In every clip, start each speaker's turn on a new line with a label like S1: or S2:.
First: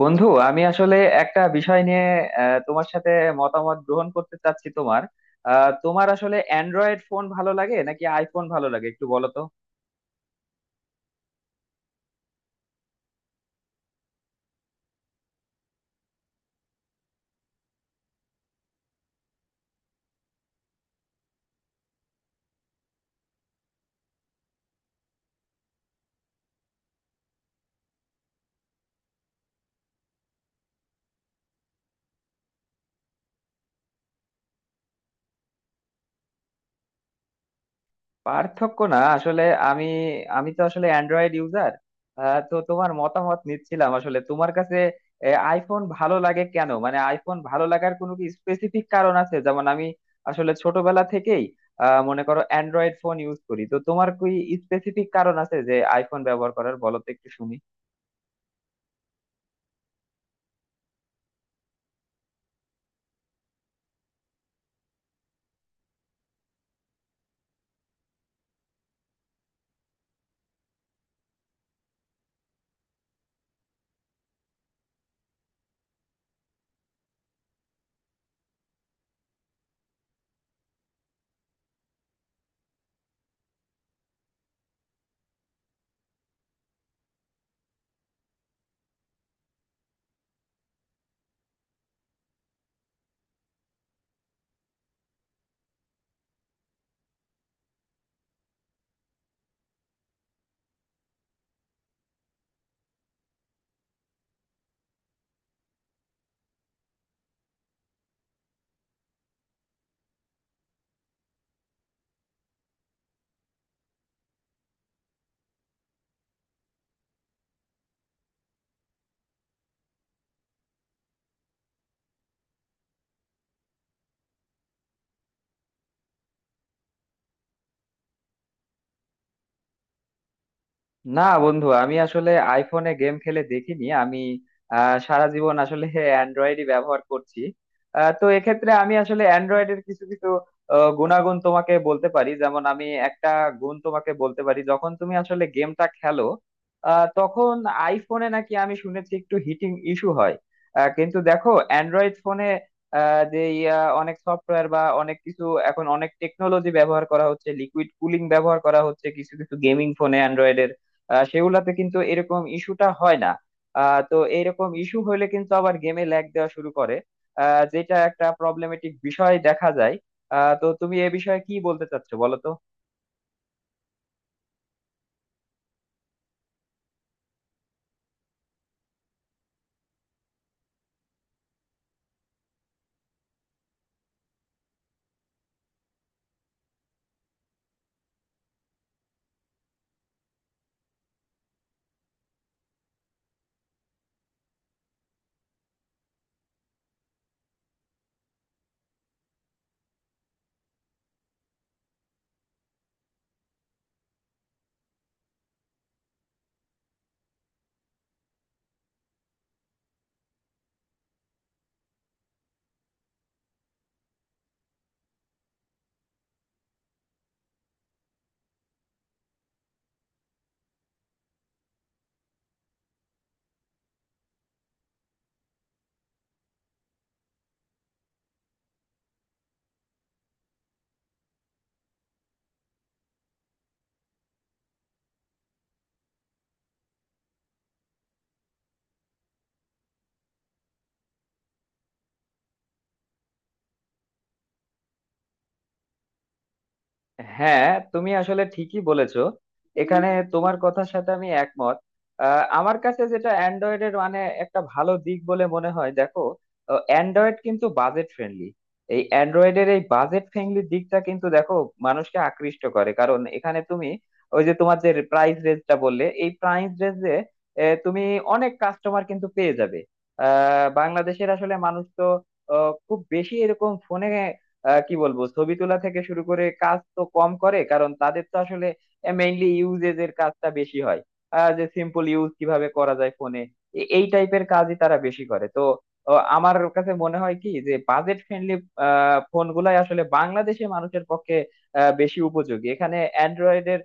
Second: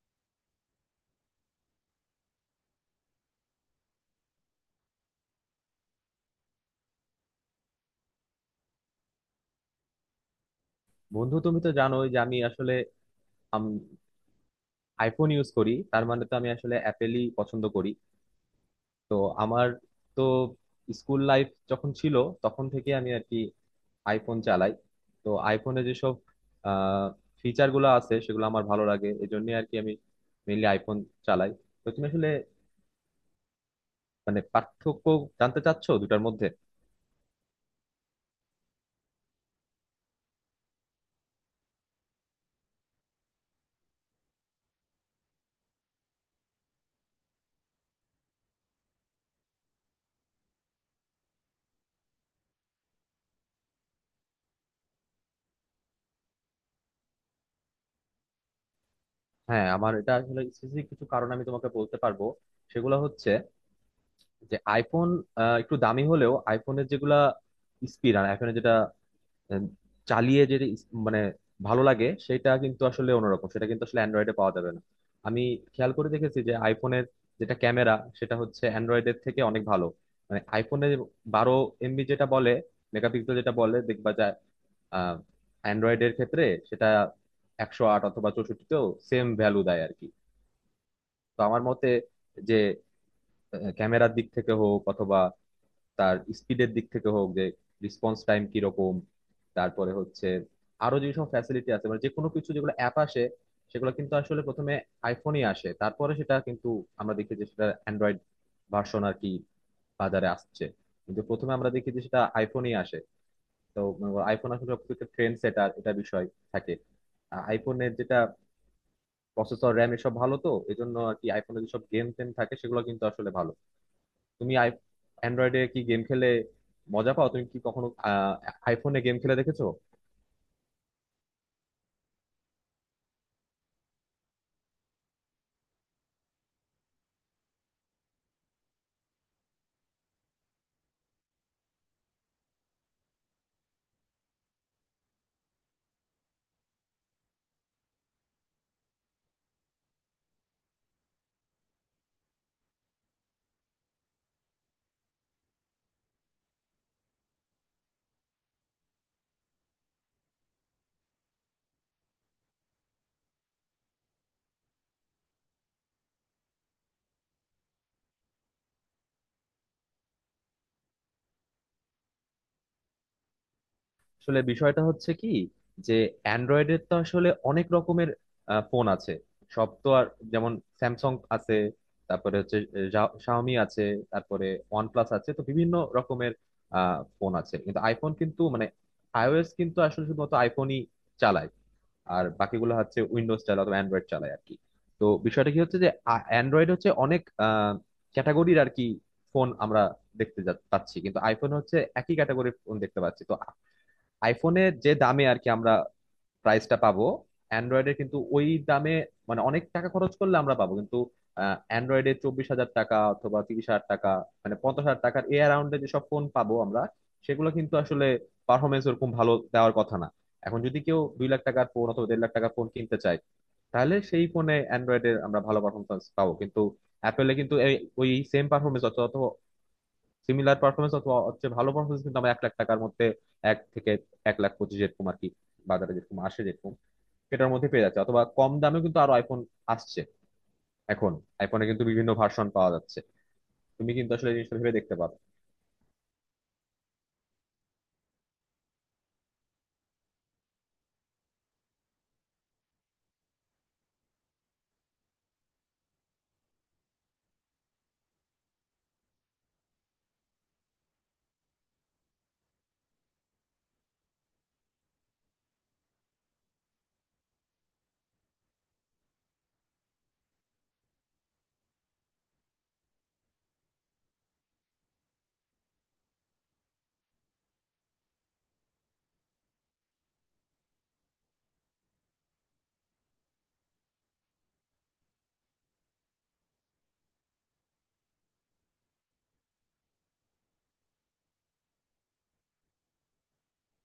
S1: বন্ধু আমি আসলে একটা বিষয় নিয়ে তোমার সাথে মতামত গ্রহণ করতে চাচ্ছি। তোমার তোমার আসলে অ্যান্ড্রয়েড ফোন ভালো লাগে নাকি আইফোন ভালো লাগে একটু বলো তো।
S2: বন্ধু তুমি তো জানোই যে আমি আসলে আম- আইফোন ইউজ করি, তার মানে তো আমি আসলে অ্যাপেলই পছন্দ করি। তো আমার তো স্কুল লাইফ যখন ছিল তখন থেকে আমি আর কি আইফোন চালাই। তো আইফোনে যেসব ফিচার গুলো আছে সেগুলো আমার ভালো লাগে, এই জন্য আর কি আমি মেইনলি আইফোন চালাই। তো তুমি আসলে মানে পার্থক্য জানতে চাচ্ছো দুটার মধ্যে?
S1: পার্থক্য না আসলে, আমি আমি তো আসলে অ্যান্ড্রয়েড ইউজার। তো তোমার মতামত নিচ্ছিলাম আসলে। তোমার কাছে আইফোন ভালো লাগে কেন, মানে আইফোন ভালো লাগার কোনো কি স্পেসিফিক কারণ আছে? যেমন আমি আসলে ছোটবেলা থেকেই মনে করো অ্যান্ড্রয়েড ফোন ইউজ করি। তো তোমার কি স্পেসিফিক কারণ আছে যে আইফোন ব্যবহার করার, বলো তো একটু শুনি।
S2: হ্যাঁ, আমার এটা আসলে স্পেসিফিক কিছু কারণ আমি তোমাকে বলতে পারবো। সেগুলো হচ্ছে যে আইফোন একটু দামি হলেও আইফোনের যেগুলা স্পিড আর আইফোনে যেটা আহ, চালিয়ে যেটা মানে ভালো লাগে সেটা কিন্তু আসলে অন্যরকম, সেটা কিন্তু আসলে অ্যান্ড্রয়েডে পাওয়া যাবে না। আমি খেয়াল করে দেখেছি যে আইফোনের যেটা ক্যামেরা সেটা হচ্ছে অ্যান্ড্রয়েডের থেকে অনেক ভালো। মানে আইফোনে 12 MB যেটা বলে, মেগাপিক্সেল যেটা বলে দেখবা যায়। আহ, অ্যান্ড্রয়েডের ক্ষেত্রে সেটা 108 অথবা 64তেও সেম ভ্যালু দেয় আর কি। তো আমার মতে, যে ক্যামেরার দিক থেকে হোক অথবা তার স্পিডের দিক থেকে হোক, যে রেসপন্স টাইম কিরকম। তারপরে হচ্ছে আরো যেসব ফ্যাসিলিটি আছে, মানে যে কোনো কিছু যেগুলো অ্যাপ আসে সেগুলো কিন্তু আসলে প্রথমে আইফোনই আসে, তারপরে সেটা কিন্তু আমরা দেখি যে সেটা অ্যান্ড্রয়েড ভার্সন আর কি বাজারে আসছে, কিন্তু প্রথমে আমরা দেখি যে সেটা আইফোনই আসে। তো আইফোন আসলে সবথেকে ট্রেন্ড সেটার এটা বিষয় থাকে। আইফোনের যেটা প্রসেসর, র্যাম এসব ভালো, তো এজন্য আর কি আইফোনের যেসব গেম টেম থাকে সেগুলো কিন্তু আসলে ভালো। তুমি অ্যান্ড্রয়েডে কি গেম খেলে মজা পাও? তুমি কি কখনো আইফোনে গেম খেলে দেখেছো?
S1: না বন্ধু, আমি আসলে আইফোনে গেম খেলে দেখিনি। আমি সারা জীবন আসলে অ্যান্ড্রয়েডই ব্যবহার করছি। তো এক্ষেত্রে আমি আসলে অ্যান্ড্রয়েডের কিছু কিছু গুণাগুণ তোমাকে বলতে পারি। যেমন আমি একটা গুণ তোমাকে বলতে পারি, যখন তুমি আসলে গেমটা খেলো তখন আইফোনে নাকি আমি শুনেছি একটু হিটিং ইস্যু হয়। কিন্তু দেখো অ্যান্ড্রয়েড ফোনে যে অনেক সফটওয়্যার বা অনেক কিছু এখন অনেক টেকনোলজি ব্যবহার করা হচ্ছে, লিকুইড কুলিং ব্যবহার করা হচ্ছে কিছু কিছু গেমিং ফোনে অ্যান্ড্রয়েডের। সেগুলাতে কিন্তু এরকম ইস্যুটা হয় না। তো এরকম ইস্যু হলে কিন্তু আবার গেমে ল্যাগ দেওয়া শুরু করে, যেটা একটা প্রবলেমেটিক বিষয় দেখা যায়। তো তুমি এ বিষয়ে কি বলতে চাচ্ছো বলো তো।
S2: আসলে বিষয়টা হচ্ছে কি যে অ্যান্ড্রয়েডের তো আসলে অনেক রকমের ফোন আছে। সব তো আর, যেমন স্যামসাং আছে, তারপরে হচ্ছে শাওমি আছে, তারপরে ওয়ানপ্লাস আছে, তো বিভিন্ন রকমের ফোন আছে। কিন্তু আইফোন কিন্তু মানে আইওএস কিন্তু আসলে শুধুমাত্র আইফোনই চালায়, আর বাকিগুলো হচ্ছে উইন্ডোজ চালায় অথবা অ্যান্ড্রয়েড চালায় আর কি। তো বিষয়টা কি হচ্ছে যে অ্যান্ড্রয়েড হচ্ছে অনেক ক্যাটাগরির আর কি ফোন আমরা দেখতে পাচ্ছি, কিন্তু আইফোন হচ্ছে একই ক্যাটাগরির ফোন দেখতে পাচ্ছি। তো আইফোনে যে দামে আর কি আমরা প্রাইসটা পাবো, অ্যান্ড্রয়েডে কিন্তু ওই দামে মানে অনেক টাকা খরচ করলে আমরা পাবো, কিন্তু অ্যান্ড্রয়েডে 24,000 টাকা অথবা 30,000 টাকা, মানে 50,000 টাকার এ অ্যারাউন্ডে যেসব ফোন পাবো আমরা সেগুলো কিন্তু আসলে পারফরমেন্স ওরকম ভালো দেওয়ার কথা না। এখন যদি কেউ 2 লাখ টাকার ফোন অথবা 1.5 লাখ টাকার ফোন কিনতে চায়, তাহলে সেই ফোনে অ্যান্ড্রয়েডের আমরা ভালো পারফরমেন্স পাবো, কিন্তু অ্যাপেলে কিন্তু এই ওই সেম পারফরমেন্স অথবা অথবা সিমিলার পারফরমেন্স অথবা হচ্ছে ভালো পারফরমেন্স কিন্তু আমরা 1 লাখ টাকার মধ্যে, এক থেকে 1,25,000 এরকম আর কি বাজারে যেরকম আসে, যেরকম এটার মধ্যে পেয়ে যাচ্ছে, অথবা কম দামেও কিন্তু আরো আইফোন আসছে এখন। আইফোনে কিন্তু বিভিন্ন ভার্সন পাওয়া যাচ্ছে, তুমি কিন্তু আসলে এই জিনিসটা ভেবে দেখতে পারো।
S1: হ্যাঁ, তুমি আসলে ঠিকই বলেছো। এখানে তোমার কথার সাথে আমি একমত। আমার কাছে যেটা অ্যান্ড্রয়েডের মানে একটা ভালো দিক বলে মনে হয়, দেখো অ্যান্ড্রয়েড কিন্তু বাজেট ফ্রেন্ডলি। এই অ্যান্ড্রয়েডের এই বাজেট ফ্রেন্ডলি দিকটা কিন্তু দেখো মানুষকে আকৃষ্ট করে, কারণ এখানে তুমি ওই যে তোমার যে প্রাইস রেঞ্জটা বললে, এই প্রাইস রেঞ্জে তুমি অনেক কাস্টমার কিন্তু পেয়ে যাবে। বাংলাদেশের আসলে মানুষ তো খুব বেশি এরকম ফোনে কি বলবো, ছবি তোলা থেকে শুরু করে কাজ তো কম করে, কারণ তাদের তো আসলে মেইনলি ইউজেজ এর কাজটা বেশি হয়। যে সিম্পল ইউজ কিভাবে করা যায় ফোনে, এই টাইপের কাজই তারা বেশি করে। তো আমার কাছে মনে হয় কি যে বাজেট ফ্রেন্ডলি ফোন গুলাই আসলে বাংলাদেশে মানুষের পক্ষে বেশি উপযোগী। এখানে অ্যান্ড্রয়েডের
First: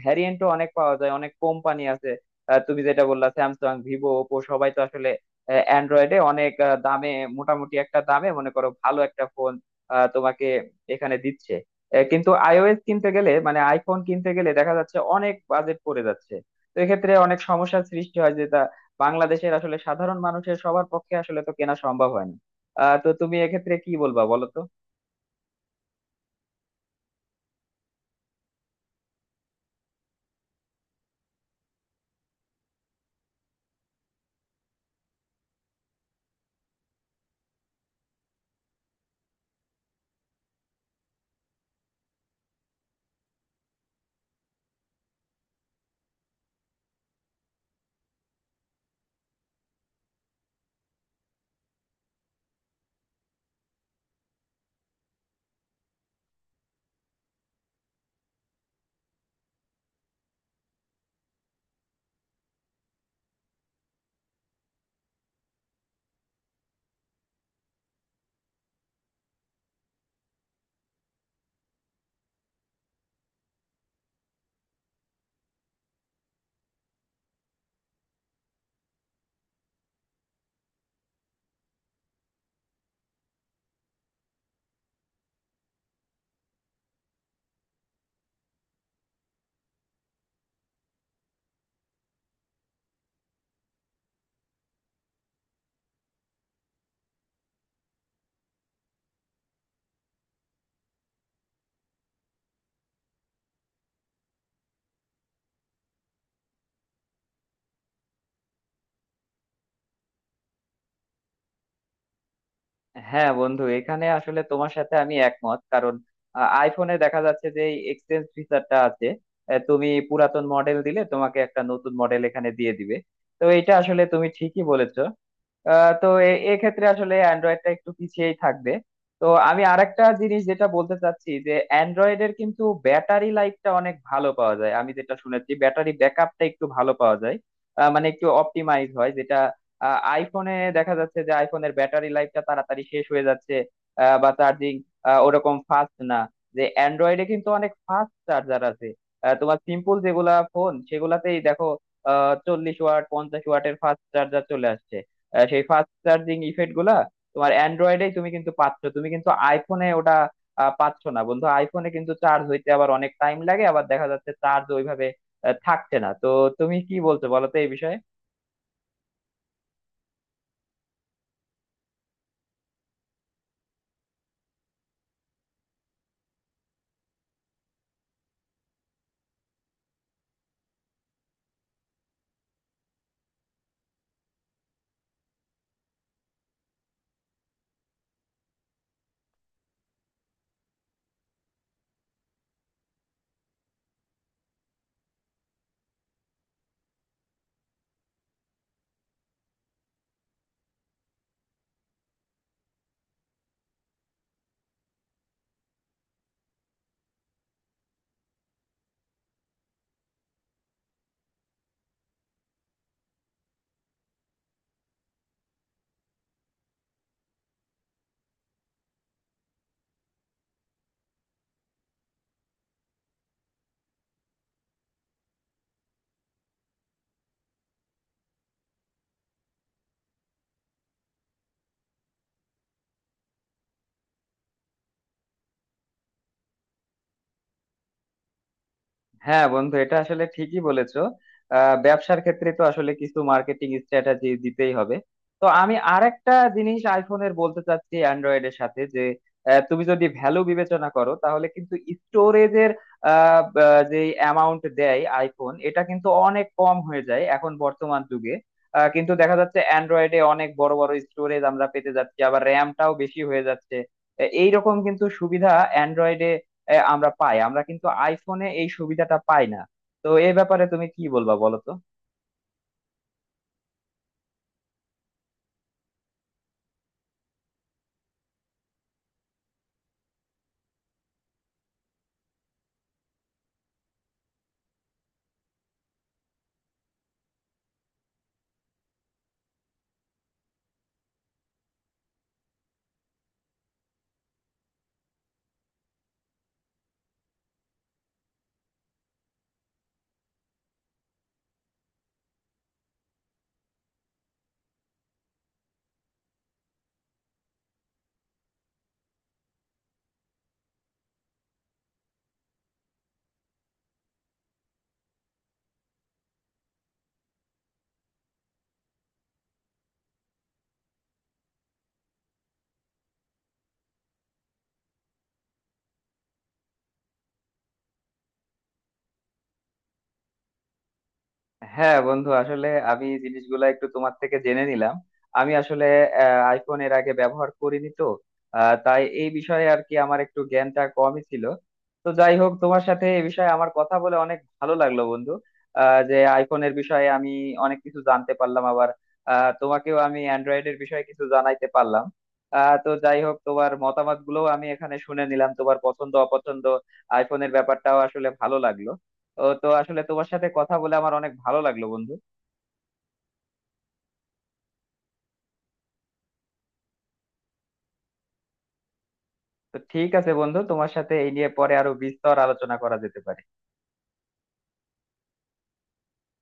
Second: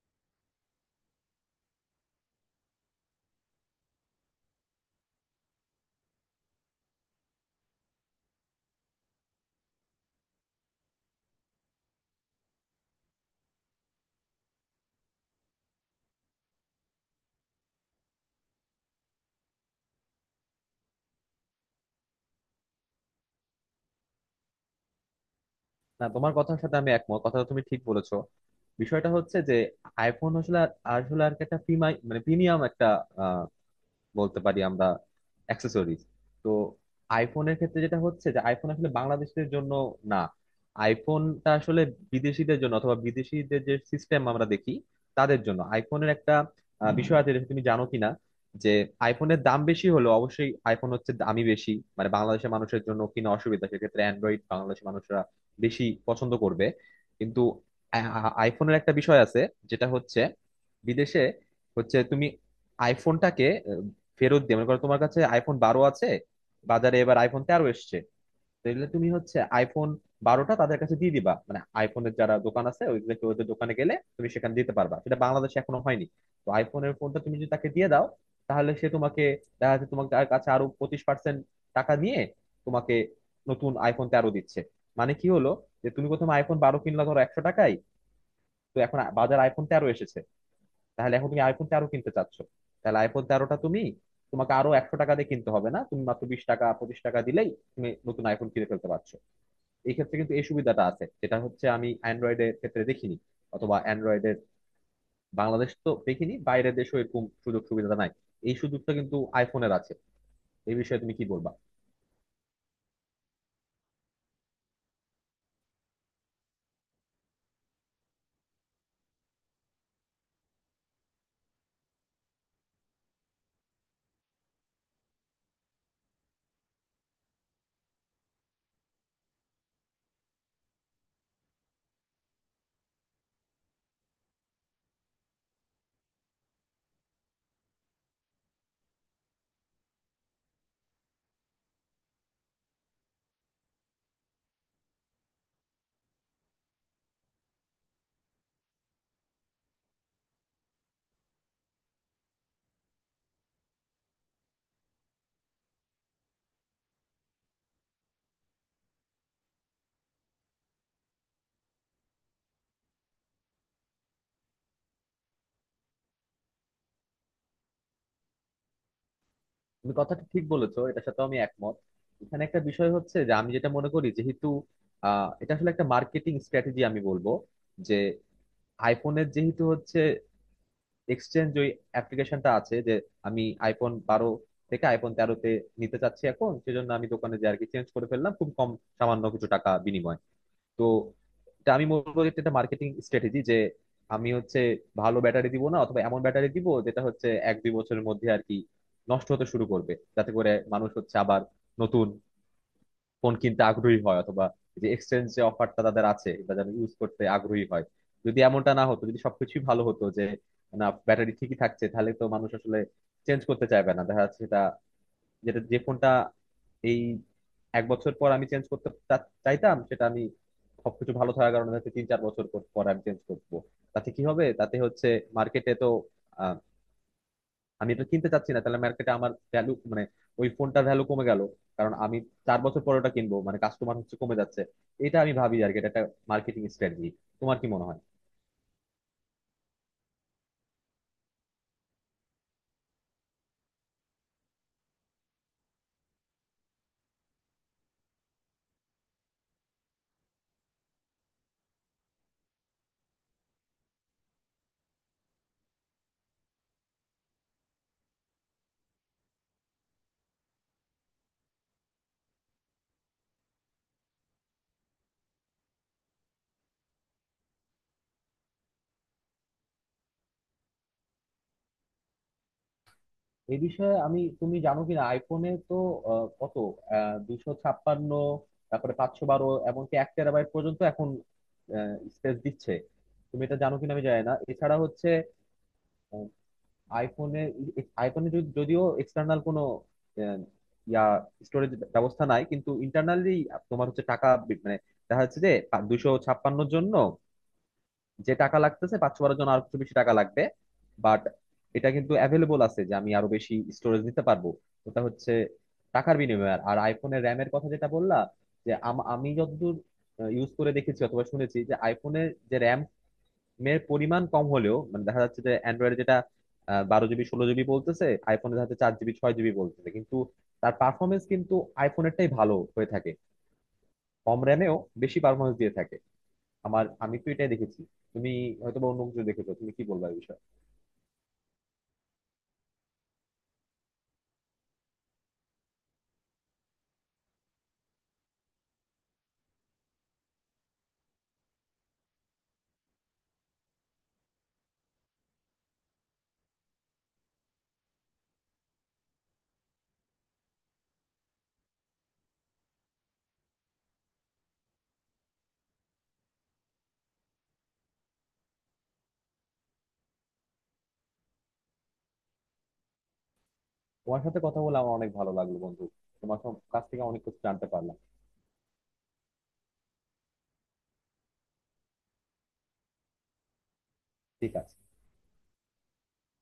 S1: ভ্যারিয়েন্টও অনেক পাওয়া যায়, অনেক কোম্পানি আছে। তুমি যেটা বললা, স্যামসাং, ভিভো, ওপো, সবাই তো আসলে অ্যান্ড্রয়েডে অনেক দামে, মোটামুটি একটা দামে মনে করো ভালো একটা ফোন তোমাকে এখানে দিচ্ছে। কিন্তু আইওএস কিনতে গেলে, মানে আইফোন কিনতে গেলে দেখা যাচ্ছে অনেক বাজেট পড়ে যাচ্ছে। তো এক্ষেত্রে অনেক সমস্যার সৃষ্টি হয়, যেটা বাংলাদেশের আসলে সাধারণ মানুষের, সবার পক্ষে আসলে তো কেনা সম্ভব হয় না। তো তুমি এক্ষেত্রে কি বলবা বলো তো।
S2: না, তোমার কথার সাথে আমি একমত, কথাটা তুমি ঠিক বলেছো। বিষয়টা হচ্ছে যে আইফোন আসলে আসলে আর কি একটা মানে প্রিমিয়াম একটা আহ, বলতে পারি আমরা অ্যাক্সেসরিজ। তো আইফোনের ক্ষেত্রে যেটা হচ্ছে যে আইফোন আসলে বাংলাদেশিদের জন্য না, আইফোনটা আসলে বিদেশিদের জন্য অথবা বিদেশিদের যে সিস্টেম আমরা দেখি তাদের জন্য। আইফোনের একটা বিষয় আছে যেটা তুমি জানো কিনা, যে আইফোনের দাম বেশি হলেও অবশ্যই আইফোন হচ্ছে দামি বেশি, মানে বাংলাদেশের মানুষের জন্য কিনা অসুবিধা, সেক্ষেত্রে অ্যান্ড্রয়েড বাংলাদেশের মানুষরা বেশি পছন্দ করবে। কিন্তু আইফোনের একটা বিষয় আছে যেটা হচ্ছে বিদেশে হচ্ছে তুমি আইফোনটাকে ফেরত দিয়ে, মনে করো তোমার কাছে iPhone 12 আছে, বাজারে এবার iPhone 13 এসছে, তাহলে তুমি হচ্ছে iPhone 12টা তাদের কাছে দিয়ে দিবা, মানে আইফোনের যারা দোকান আছে ওইগুলোকে, ওদের দোকানে গেলে তুমি সেখানে দিতে পারবা, সেটা বাংলাদেশে এখনো হয়নি। তো আইফোনের ফোনটা তুমি যদি তাকে দিয়ে দাও তাহলে সে তোমাকে, দেখা যাচ্ছে তোমার, তার কাছে আরো 25% টাকা নিয়ে তোমাকে নতুন iPhone 13 দিচ্ছে। মানে কি হলো যে তুমি প্রথমে iPhone 12 কিনলা ধরো 100 টাকায়, তো এখন বাজার iPhone 13 এসেছে, তাহলে এখন তুমি iPhone 13 কিনতে চাচ্ছ, তাহলে iPhone 13টা তুমি, তোমাকে আরো 100 টাকা দিয়ে কিনতে হবে না, তুমি মাত্র 20 টাকা 25 টাকা দিলেই তুমি নতুন আইফোন কিনে ফেলতে পারছো। এই ক্ষেত্রে কিন্তু এই সুবিধাটা আছে যেটা হচ্ছে আমি অ্যান্ড্রয়েডের ক্ষেত্রে দেখিনি, অথবা অ্যান্ড্রয়েডের বাংলাদেশ তো দেখিনি, বাইরের দেশেও এরকম সুযোগ সুবিধা নাই। এই সুযোগটা কিন্তু আইফোনের আছে। এই বিষয়ে তুমি কি বলবা?
S1: হ্যাঁ বন্ধু, এখানে আসলে তোমার সাথে আমি একমত। কারণ আইফোনে দেখা যাচ্ছে যে এই এক্সচেঞ্জ ফিচারটা আছে, এ, তুমি পুরাতন মডেল দিলে তোমাকে একটা নতুন মডেল এখানে দিয়ে দিবে। তো এটা আসলে তুমি ঠিকই বলেছো। তো এক্ষেত্রে আসলে অ্যান্ড্রয়েডটা একটু পিছিয়েই থাকবে। তো আমি আরেকটা জিনিস যেটা বলতে চাচ্ছি, যে অ্যান্ড্রয়েডের কিন্তু ব্যাটারি লাইফটা অনেক ভালো পাওয়া যায়, আমি যেটা শুনেছি, ব্যাটারি ব্যাকআপটা একটু ভালো পাওয়া যায়। মানে একটু অপটিমাইজ হয় যেটা। আইফোনে দেখা যাচ্ছে যে আইফোনের ব্যাটারি লাইফটা তাড়াতাড়ি শেষ হয়ে যাচ্ছে। বা চার্জিং ওরকম ফাস্ট না, যে অ্যান্ড্রয়েডে কিন্তু অনেক ফাস্ট চার্জার আছে। তোমার সিম্পল যেগুলা ফোন সেগুলাতেই দেখো 40 ওয়াট 50 ওয়াটের ফাস্ট চার্জার চলে আসছে। সেই ফাস্ট চার্জিং ইফেক্ট গুলা তোমার অ্যান্ড্রয়েডেই তুমি কিন্তু পাচ্ছ, তুমি কিন্তু আইফোনে ওটা পাচ্ছ না বন্ধু। আইফোনে কিন্তু চার্জ হইতে আবার অনেক টাইম লাগে, আবার দেখা যাচ্ছে চার্জ ওইভাবে থাকছে না। তো তুমি কি বলছো বলো তো এই বিষয়ে।
S2: তুমি কথাটা ঠিক বলেছো, এটার সাথে আমি একমত। এখানে একটা বিষয় হচ্ছে যে আমি যেটা মনে করি, যেহেতু আহ, এটা আসলে একটা মার্কেটিং স্ট্র্যাটেজি আমি বলবো, যে আইফোনের যেহেতু হচ্ছে এক্সচেঞ্জ ওই অ্যাপ্লিকেশনটা আছে যে আমি iPhone 12 থেকে iPhone 13-তে নিতে চাচ্ছি এখন, সেজন্য আমি দোকানে যে আর কি চেঞ্জ করে ফেললাম খুব কম, সামান্য কিছু টাকা বিনিময়। তো এটা আমি বলবো যে এটা মার্কেটিং স্ট্র্যাটেজি যে আমি হচ্ছে ভালো ব্যাটারি দিব না, অথবা এমন ব্যাটারি দিব যেটা হচ্ছে 1-2 বছরের মধ্যে আর কি নষ্ট হতে শুরু করবে, যাতে করে মানুষ হচ্ছে আবার নতুন ফোন কিনতে আগ্রহী হয়, অথবা যে এক্সচেঞ্জ যে অফারটা তাদের আছে এটা যেন ইউজ করতে আগ্রহী হয়। যদি এমনটা না হতো, যদি সবকিছুই ভালো হতো, যে না ব্যাটারি ঠিকই থাকছে, তাহলে তো মানুষ আসলে চেঞ্জ করতে চাইবে না, দেখা যাচ্ছে সেটা, যেটা যে ফোনটা এই 1 বছর পর আমি চেঞ্জ করতে চাইতাম সেটা আমি সবকিছু ভালো থাকার কারণে হয়তো 3-4 বছর পর পর আমি চেঞ্জ করবো। তাতে কি হবে? তাতে হচ্ছে মার্কেটে তো আমি এটা কিনতে চাচ্ছি না, তাহলে মার্কেটে আমার ভ্যালু মানে ওই ফোনটার ভ্যালু কমে গেল, কারণ আমি 4 বছর পরে ওটা কিনবো, মানে কাস্টমার হচ্ছে কমে যাচ্ছে। এটা আমি ভাবি আর কি, এটা একটা মার্কেটিং স্ট্র্যাটেজি। তোমার কি মনে হয়?
S1: হ্যাঁ বন্ধু, এটা আসলে ঠিকই বলেছো। ব্যবসার ক্ষেত্রে তো আসলে কিছু মার্কেটিং স্ট্র্যাটেজি দিতেই হবে। তো আমি আরেকটা জিনিস আইফোনের বলতে চাচ্ছি অ্যান্ড্রয়েড এর সাথে, যে তুমি যদি ভ্যালু বিবেচনা করো, তাহলে কিন্তু স্টোরেজের যে অ্যামাউন্ট দেয় আইফোন, এটা কিন্তু অনেক কম হয়ে যায় এখন বর্তমান যুগে। কিন্তু দেখা যাচ্ছে অ্যান্ড্রয়েডে অনেক বড় বড় স্টোরেজ আমরা পেতে যাচ্ছি, আবার র্যামটাও বেশি হয়ে যাচ্ছে। এইরকম কিন্তু সুবিধা অ্যান্ড্রয়েডে এ, আমরা পাই, আমরা কিন্তু আইফোনে এই সুবিধাটা পাই না। তো এই ব্যাপারে তুমি কি বলবা বলো তো।
S2: এই বিষয়ে আমি, তুমি জানো কিনা আইফোনে তো আহ, কত, আহ, 256, তারপরে 512, এমনকি 1 TB পর্যন্ত এখন স্পেস দিচ্ছে, তুমি এটা জানো কিনা আমি জানি না। এছাড়া হচ্ছে আইফোনে আইফোনে যদিও এক্সটার্নাল কোনো আহ, ইয়া স্টোরেজ ব্যবস্থা নাই, কিন্তু ইন্টারনালি তোমার হচ্ছে টাকা মানে দেখা যাচ্ছে যে 256-এর জন্য যে টাকা লাগতেছে, 512-এর জন্য আর কিছু বেশি টাকা লাগবে। বাট এটা কিন্তু অ্যাভেলেবল আছে যে আমি আরো বেশি স্টোরেজ নিতে পারবো, ওটা হচ্ছে টাকার বিনিময়ে। আর আইফোনের র্যামের কথা যেটা বললা, যে আমি যতদূর ইউজ করে দেখেছি অথবা শুনেছি যে আইফোনের যে র্যাম মেয়ের পরিমাণ কম হলেও, মানে দেখা যাচ্ছে যে অ্যান্ড্রয়েডে যেটা 12 GB 16 GB বলতেছে, আইফোনে দেখা যাচ্ছে 4 GB 6 GB বলতেছে, কিন্তু তার পারফরমেন্স কিন্তু আইফোনেরটাই ভালো হয়ে থাকে। কম র্যামেও বেশি পারফরমেন্স দিয়ে থাকে। আমার, আমি তো এটাই দেখেছি, তুমি হয়তো বা অন্য কিছু দেখেছো, তুমি কি বলবা এই বিষয়ে?
S1: হ্যাঁ বন্ধু, আসলে আমি এই জিনিসগুলা একটু তোমার থেকে জেনে নিলাম। আমি আসলে আইফোন এর আগে ব্যবহার করিনি। তো তাই এই বিষয়ে আর কি আমার একটু জ্ঞানটা কমই ছিল। তো যাই হোক, তোমার সাথে এই বিষয়ে আমার কথা বলে অনেক ভালো লাগলো বন্ধু। যে আইফোনের বিষয়ে আমি অনেক কিছু জানতে পারলাম, আবার তোমাকেও আমি অ্যান্ড্রয়েডের বিষয়ে কিছু জানাইতে পারলাম। তো যাই হোক, তোমার মতামত গুলোও আমি এখানে শুনে নিলাম, তোমার পছন্দ অপছন্দ, আইফোনের ব্যাপারটাও আসলে ভালো লাগলো। ও তো আসলে তোমার সাথে কথা বলে আমার অনেক ভালো লাগলো বন্ধু।
S2: তোমার সাথে কথা বলে আমার অনেক ভালো লাগলো বন্ধু, তোমার কাছ থেকে অনেক কিছু জানতে পারলাম।
S1: তো ঠিক আছে বন্ধু, তোমার সাথে এই নিয়ে পরে আরো বিস্তর আলোচনা করা যেতে পারে।
S2: ঠিক আছে।